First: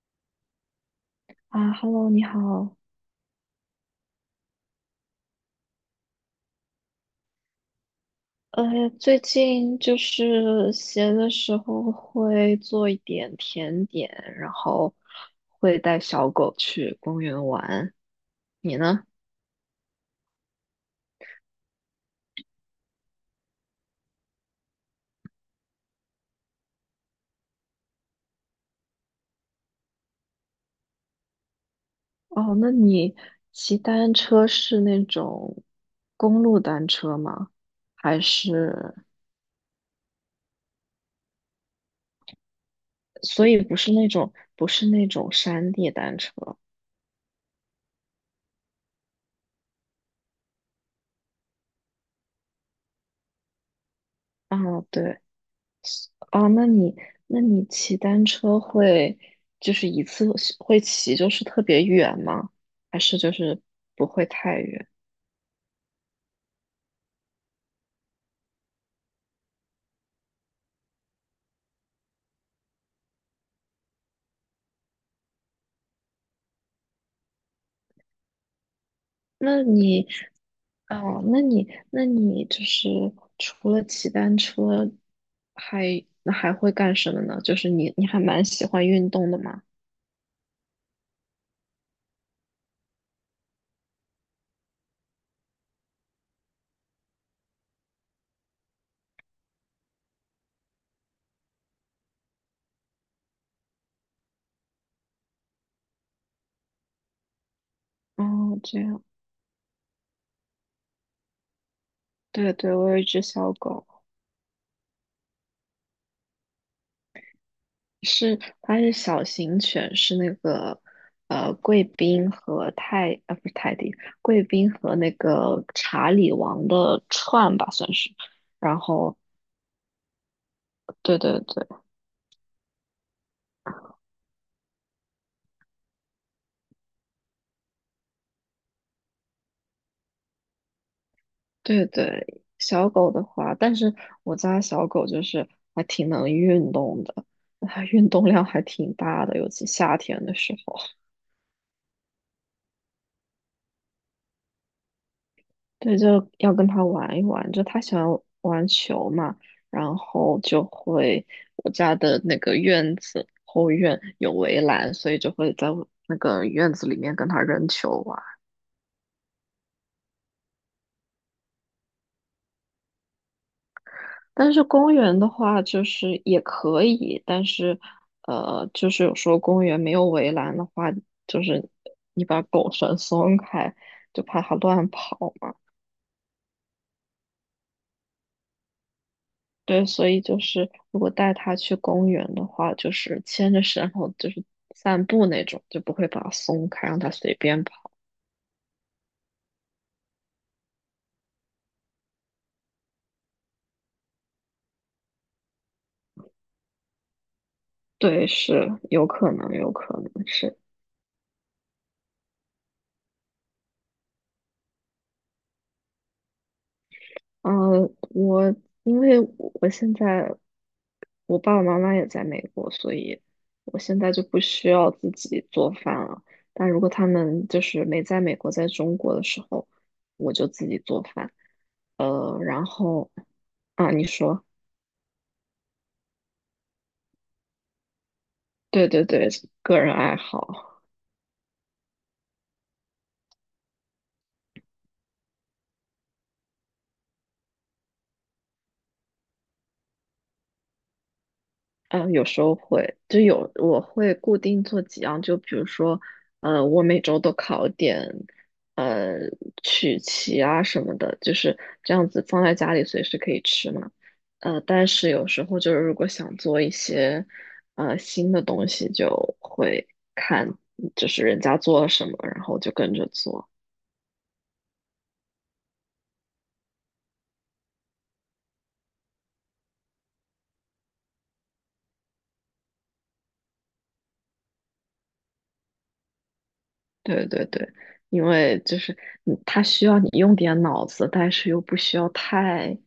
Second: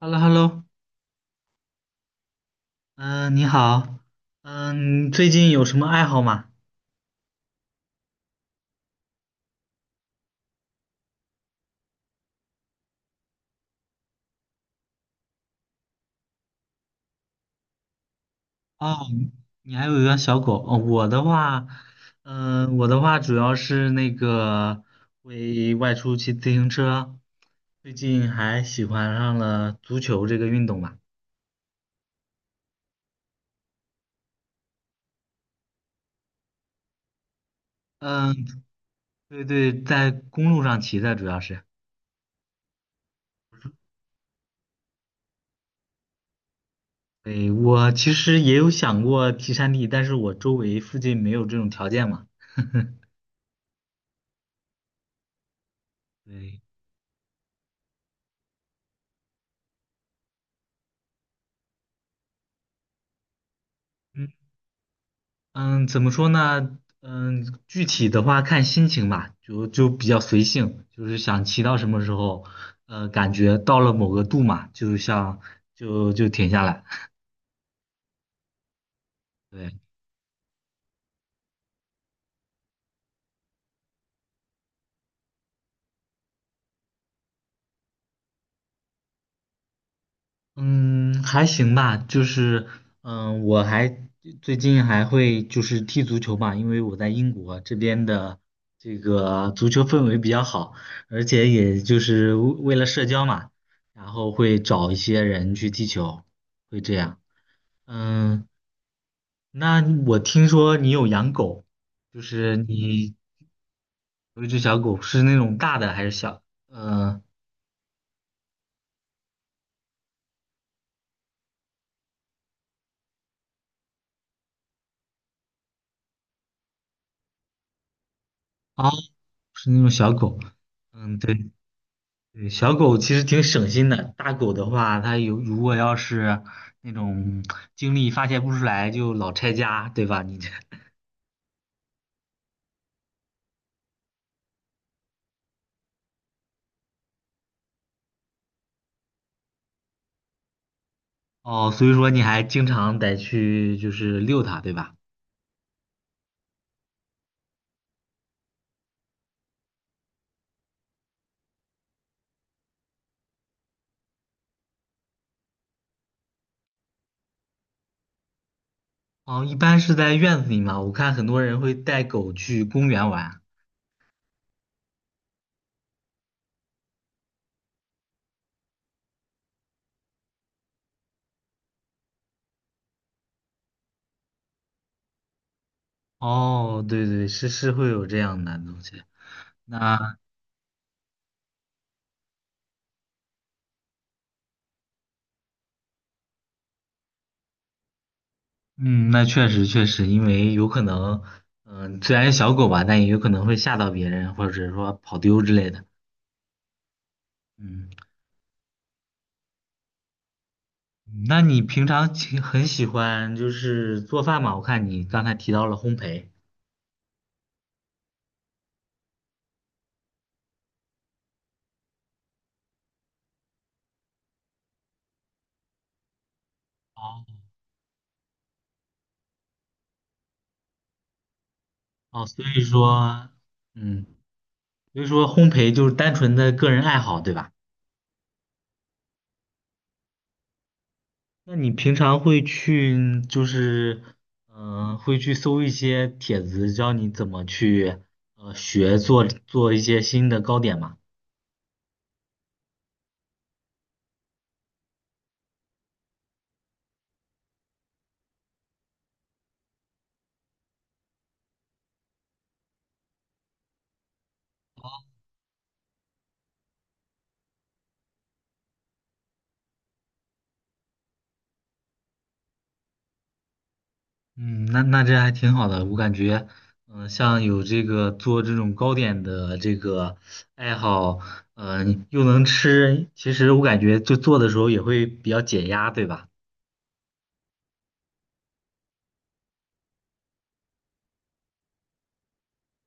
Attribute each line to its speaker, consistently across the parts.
Speaker 1: h e l l o h e l l o
Speaker 2: 啊，Hello，你好。
Speaker 1: 嗯，你好，嗯，你最近有什么爱好吗？
Speaker 2: 最近就是闲的时候会做一点甜点，然后会带小狗去公园玩。你呢？
Speaker 1: 哦，你还有一个小狗，哦，我的话主要是那个会外出骑自行车，最近还喜欢上了足球这个运动吧。
Speaker 2: 哦，那你骑单车是那种公路单车吗？还
Speaker 1: 嗯，
Speaker 2: 是，
Speaker 1: 对对，在公路上骑的主要是。
Speaker 2: 所以不是那种山地单车？
Speaker 1: 对，我其实也有想过骑山地，但是我周围附近没有这种条件嘛。
Speaker 2: 啊，对。哦，
Speaker 1: 对。
Speaker 2: 那你骑单车会就是一次会骑就是特别远吗？还是就是不会
Speaker 1: 嗯。
Speaker 2: 太远？
Speaker 1: 嗯，怎么说呢？嗯，具体的话看心情吧，就比较随性，就是想骑到什么时候，感觉到了某个度嘛，就像就停下来。
Speaker 2: 那
Speaker 1: 对，
Speaker 2: 你哦，那你就是除了骑单车还，那还会干什么呢？就是你还蛮喜欢运动的嘛？
Speaker 1: 嗯，还行吧，就是嗯，我还最近还会就是踢足球嘛，因为我在英国这边的这个足球氛围比较好，而且也就是为了社交嘛，然后会找一些人去踢球，会这样。嗯，
Speaker 2: 哦，这样，
Speaker 1: 那我听说你有养狗，就
Speaker 2: 对
Speaker 1: 是
Speaker 2: 对，我有一
Speaker 1: 你
Speaker 2: 只小狗。
Speaker 1: 有一只小狗，是那种大的还是小？呃，
Speaker 2: 是，它是小型犬，是那个贵宾和泰啊不是泰迪，贵宾和那个查理王的串吧算是。然
Speaker 1: 哦，
Speaker 2: 后，
Speaker 1: 是那种小狗。嗯，
Speaker 2: 对对
Speaker 1: 对
Speaker 2: 对
Speaker 1: 对，小狗其实挺省心的。大狗的话，它有如果要是那种精力发泄不出来，就老拆家，对吧？你这。
Speaker 2: 对对，小狗的话，但是我家小狗就是还挺能运动的，它运动量还挺大的，尤其夏天的时候。
Speaker 1: 哦，所以说你还经常得去就是遛它，对吧？
Speaker 2: 对，就要跟他玩一玩，就他喜欢玩球嘛，然后我家的那个院子后院有围栏，所以就会在我那个院子里面跟他扔球玩。
Speaker 1: 哦，一般是在院子里嘛，我看很多人会带狗去公园玩。
Speaker 2: 但是公园的话，就是也可以，但是就是有时候公园没有围栏的话，就是你把狗绳松开，就怕它乱跑嘛。
Speaker 1: 哦，对对，是会有这样的东西。
Speaker 2: 对，所
Speaker 1: 那
Speaker 2: 以就是如果带他去公园的话，就是牵着绳，然后就是散步那种，就不会把它松开，让它随便跑。
Speaker 1: 嗯，那确实确实，因为有可能，虽然是小狗吧，但也有可能会吓到别人，或者说跑丢之类的。嗯，
Speaker 2: 对，是有可能，有可能是。
Speaker 1: 那你平常其很喜欢就是做饭嘛？我看你刚才提到了烘焙。
Speaker 2: 呃，我因为我现在我爸爸妈妈也在美国，所以我现在就不需要自己做饭了。但如果他
Speaker 1: 哦
Speaker 2: 们就是没在美国，在中国的时候，我就自己做饭。
Speaker 1: 哦，
Speaker 2: 然后啊，你
Speaker 1: 嗯，
Speaker 2: 说。
Speaker 1: 所以说烘焙就是单纯的个人爱好，对吧？
Speaker 2: 对对对，个人爱好，
Speaker 1: 那你平常会去就是，嗯、会去搜一些帖子，教你怎么去学做一些新的糕点吗？
Speaker 2: 嗯，有时候会，我会固定做几样，就比如说，我每周都烤点，呃，曲奇啊什么的，就是这样子放在家里随时可以吃嘛。但是有时候就是如果想做一些，新的东西，就会看就是人家做了什么，然后就跟着做。
Speaker 1: 嗯，那这还挺好的，我感觉，像有这个做这种糕点的这个爱好，又能吃，其实我感觉就做的时候也会比较解压，对吧？
Speaker 2: 对对对，因为就是你，它需要你用点脑子，但是又不需要太，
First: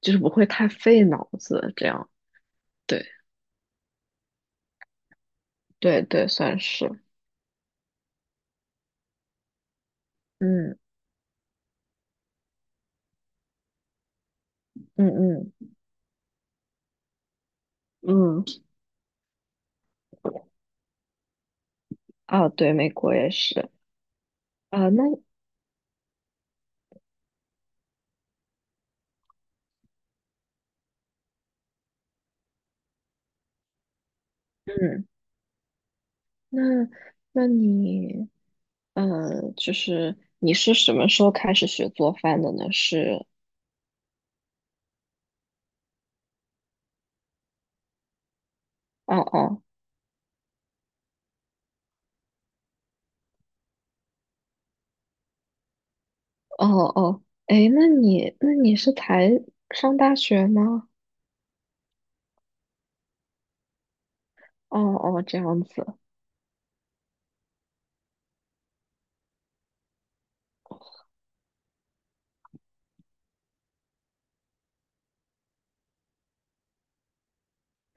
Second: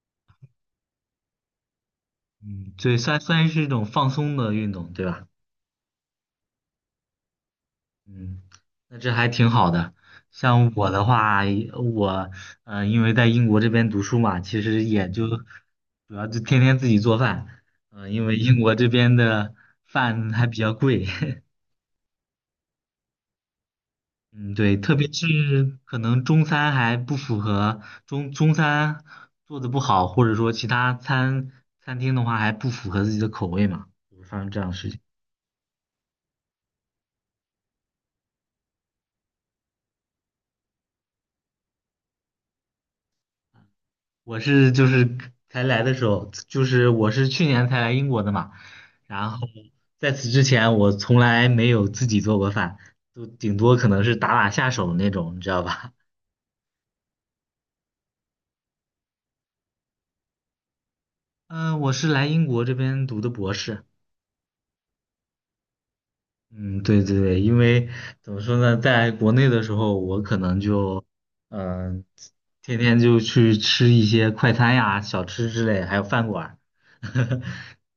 Speaker 2: 就是不会太费脑子，这样。
Speaker 1: 嗯，对，
Speaker 2: 对
Speaker 1: 算是一种放松的运动，对吧？
Speaker 2: 对对，算是，
Speaker 1: 嗯，那这还挺好的。像
Speaker 2: 嗯
Speaker 1: 我的话，我因为在英国这边读书嘛，其实
Speaker 2: 嗯
Speaker 1: 也就
Speaker 2: 嗯
Speaker 1: 主要就天天自己做饭，因为
Speaker 2: 嗯，
Speaker 1: 英国这边的饭还比较贵。
Speaker 2: 啊，对，美国也是
Speaker 1: 嗯，对，
Speaker 2: 啊。
Speaker 1: 特
Speaker 2: 那
Speaker 1: 别是可能中餐还不符合中餐做的不好，或者说其他餐厅的话还不符合自己的口味嘛，就会发生这样的事情。
Speaker 2: 嗯，那那你，就是你是什么时候开始学做饭的呢？是，
Speaker 1: 我是就是才来的时候，就是我是去年才来英国的嘛，
Speaker 2: 哦
Speaker 1: 然后
Speaker 2: 哦
Speaker 1: 在此之前我从来没有自己做过饭，都顶多可能是打打下手那种，你知道吧？
Speaker 2: 哦哦，哎，那你是才上大学吗？
Speaker 1: 嗯，我是来英国这边读的博士。
Speaker 2: 哦哦，这样子。
Speaker 1: 嗯，对对对，因为怎么说呢，在国内的时候，我可能就，嗯、天天就去吃一些快餐呀、小吃之类，还有饭馆儿，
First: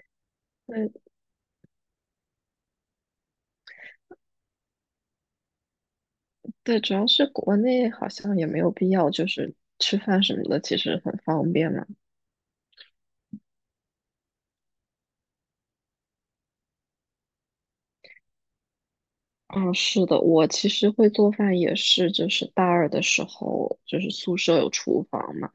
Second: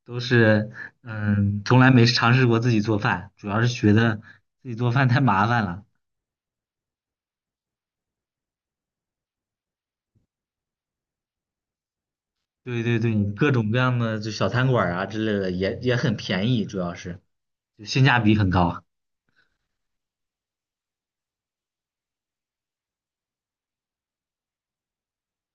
Speaker 1: 都是，
Speaker 2: 那。
Speaker 1: 从来没尝试过自己做饭，主要是觉得自己做饭太麻烦了。
Speaker 2: 对，主要是国内好像也没有必要，就是吃饭什么的，其实很方便嘛。
Speaker 1: 对对对，各种各样的就小餐馆儿啊之类的，也很便宜，主要是就性价比很高。
Speaker 2: 嗯，是的，我其实会做饭也是，就是大二的时候，就是宿舍有厨房嘛，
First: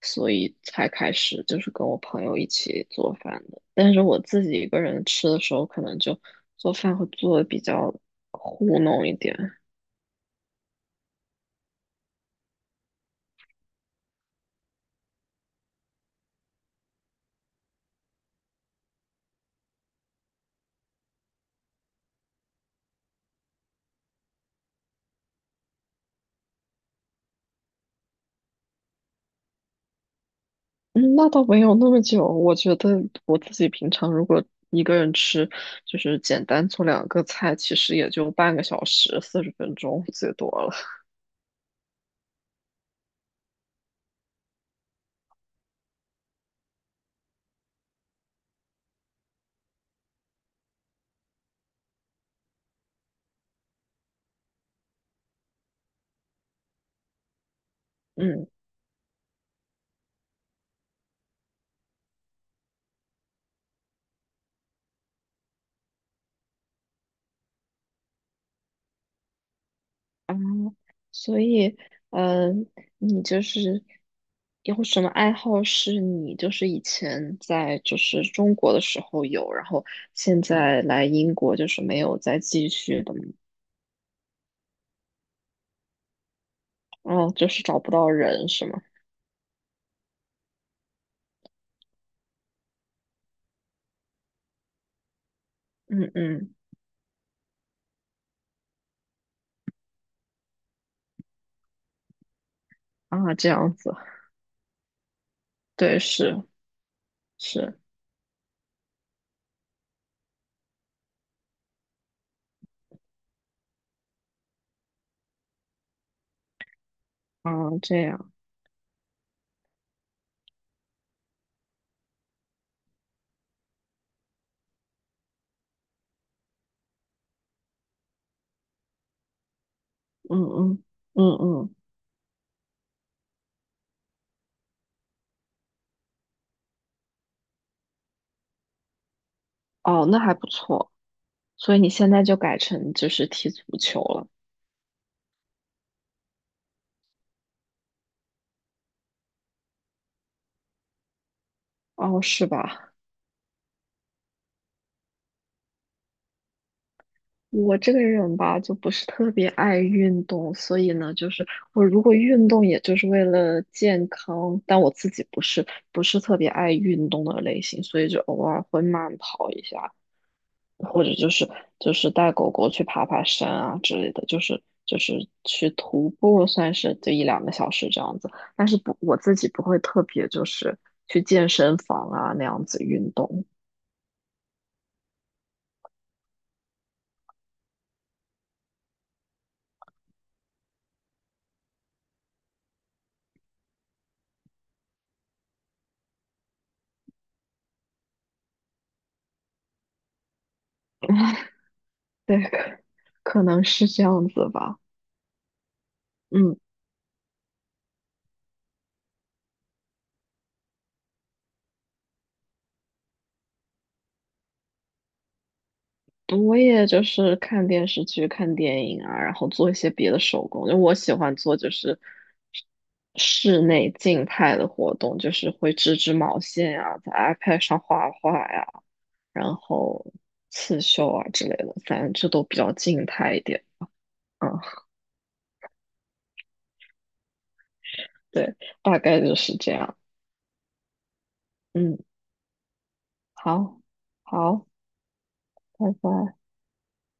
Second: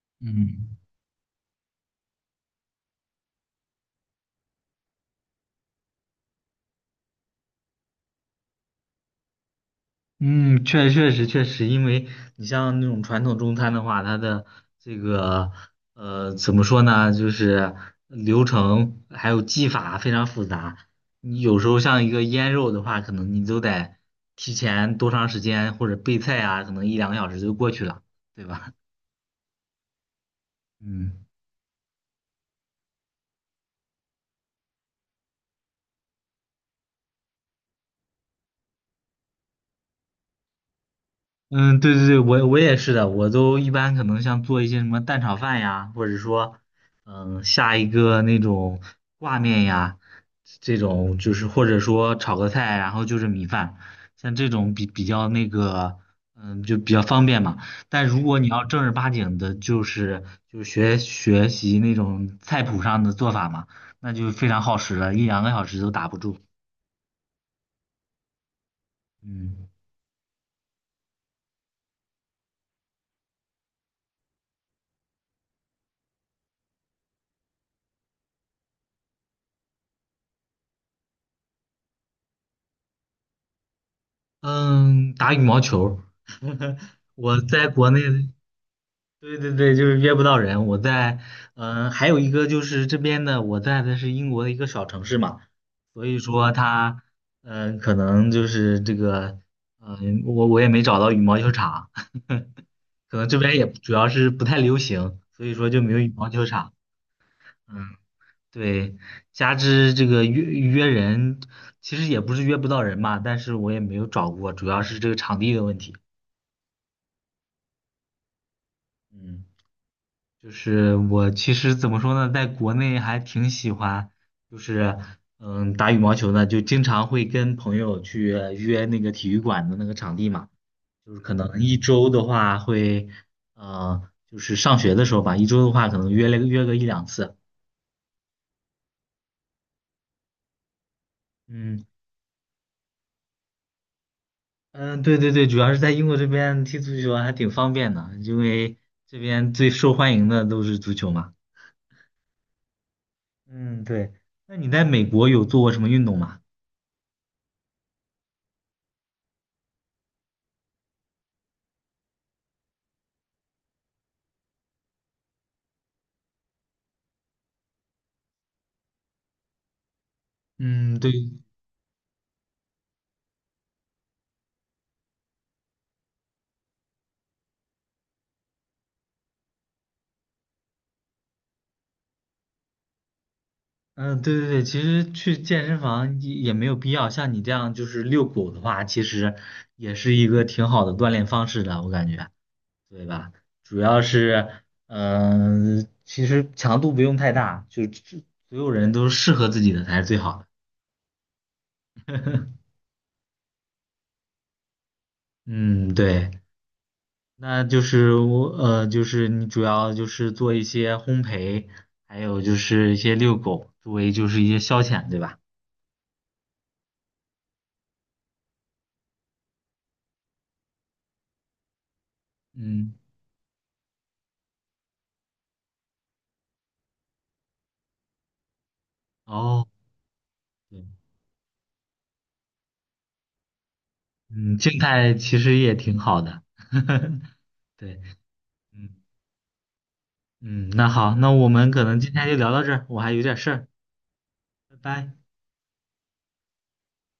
Speaker 2: 所以
Speaker 1: 嗯。
Speaker 2: 才开始就是跟我朋友一起做饭的。但是我自己一个人吃的时候，可能就做饭会做的比较糊弄一点。
Speaker 1: 嗯，确实，因为你像那种传统中餐的话，它的这个怎么说呢，就是流程还有技法非常复杂。你有时候像一个腌肉的话，可能你都得提前多长时间，或者备菜啊，可能一两个小时就过去了，对吧？
Speaker 2: 嗯，
Speaker 1: 嗯。
Speaker 2: 那倒没有那么久。我觉得我自己平常如果一个人吃，就是简单做两个菜，其实也就半个小时，40分钟最多了。
Speaker 1: 嗯，对对对，我也是的，我都一般可能像做一些什么蛋炒饭呀，或者说，下一个那种挂面呀，这种就是或者说炒个菜，然后就是米饭，像这种比较那个，就比较方便嘛。但如果
Speaker 2: 嗯
Speaker 1: 你要正儿八经的，就是就学习那种菜谱上的做法嘛，那就非常耗时了，一两个小时都打不住。嗯
Speaker 2: 啊，所以嗯，你就是有什么爱好是你就是以前在就是中国的时候有，然后现在来英国就是没有再继续的吗？
Speaker 1: 嗯，打羽毛球儿。
Speaker 2: 哦，
Speaker 1: 我
Speaker 2: 就是
Speaker 1: 在
Speaker 2: 找
Speaker 1: 国
Speaker 2: 不
Speaker 1: 内，
Speaker 2: 到人是吗？
Speaker 1: 对对对，就是约不到人。我在，还有一个就是这边的，我在的是英国的一个小城市嘛，所
Speaker 2: 嗯
Speaker 1: 以说
Speaker 2: 嗯
Speaker 1: 他，可能就是这个，我也没找到羽毛球场，可能
Speaker 2: 啊，
Speaker 1: 这
Speaker 2: 这
Speaker 1: 边也
Speaker 2: 样子，
Speaker 1: 主要是不太流行，所以说就没有
Speaker 2: 对，
Speaker 1: 羽毛
Speaker 2: 是
Speaker 1: 球场。
Speaker 2: 是。
Speaker 1: 嗯，对，加之这个约约人，其实也不是约不到人嘛，但是我也没有找过，主要是这个场地的问题。
Speaker 2: 啊，这样，
Speaker 1: 嗯。就是我其实怎么说呢，在国内还挺喜欢，就是打羽毛球的，就经常会跟朋友去约那个体育馆的那个场地
Speaker 2: 嗯
Speaker 1: 嘛，
Speaker 2: 嗯
Speaker 1: 就是可
Speaker 2: 嗯
Speaker 1: 能
Speaker 2: 嗯，
Speaker 1: 一周的话会，呃，就是上学的时候吧，一周的话可能约了约个一两次。
Speaker 2: 哦，那还不错。所以
Speaker 1: 嗯
Speaker 2: 你现在就改成就是踢足球了，
Speaker 1: 嗯，对对对，主要是在英国这边踢足球还挺方便的，因为这边最受欢迎的都是足球嘛。
Speaker 2: 哦，是吧？
Speaker 1: 嗯，对。那你在美国有做过什么运动吗？
Speaker 2: 我这个人吧，就不是特别爱运动，所以呢，就是我如果运动，也就是为了健康，但我自己不是特别爱运动的类型，所以就偶尔会慢跑一下，
Speaker 1: 嗯，
Speaker 2: 或
Speaker 1: 对。
Speaker 2: 者就是带狗狗去爬爬山啊之类的，就是去徒步，算是就一两个小时这样子。但是不，我自己不会特别就是去健身房啊那样子运动。
Speaker 1: 嗯，对对对，其实去健身房也没有必要，像你这样就是遛狗的话，其实也是一个挺好的锻炼方式的，我感觉，对吧？主要是，其实强度不用太大，就所有人都适合自己的才是最好的。
Speaker 2: 对，可能是这样子吧。
Speaker 1: 嗯，对，
Speaker 2: 嗯，
Speaker 1: 那就是你主要就是做一些烘焙，还有就是一些遛狗，作为就是一些消遣，对吧？
Speaker 2: 我也就是看电视剧、看电影啊，然后做一些别的手工。因为我喜欢做就是
Speaker 1: 嗯，
Speaker 2: 室内静态的活动，就是会织织毛线啊，在 iPad 上画画呀、然
Speaker 1: 哦。
Speaker 2: 后刺
Speaker 1: 对
Speaker 2: 绣啊之类的，反正这都比较静态一点。啊。
Speaker 1: 嗯，静态其实也挺好的。对，
Speaker 2: 对，
Speaker 1: 嗯
Speaker 2: 大概就是这样。
Speaker 1: 嗯，那好，那我们可能
Speaker 2: 嗯，
Speaker 1: 今天就聊到这儿，我还有点事儿，
Speaker 2: 好，好，
Speaker 1: 拜拜。
Speaker 2: 拜拜。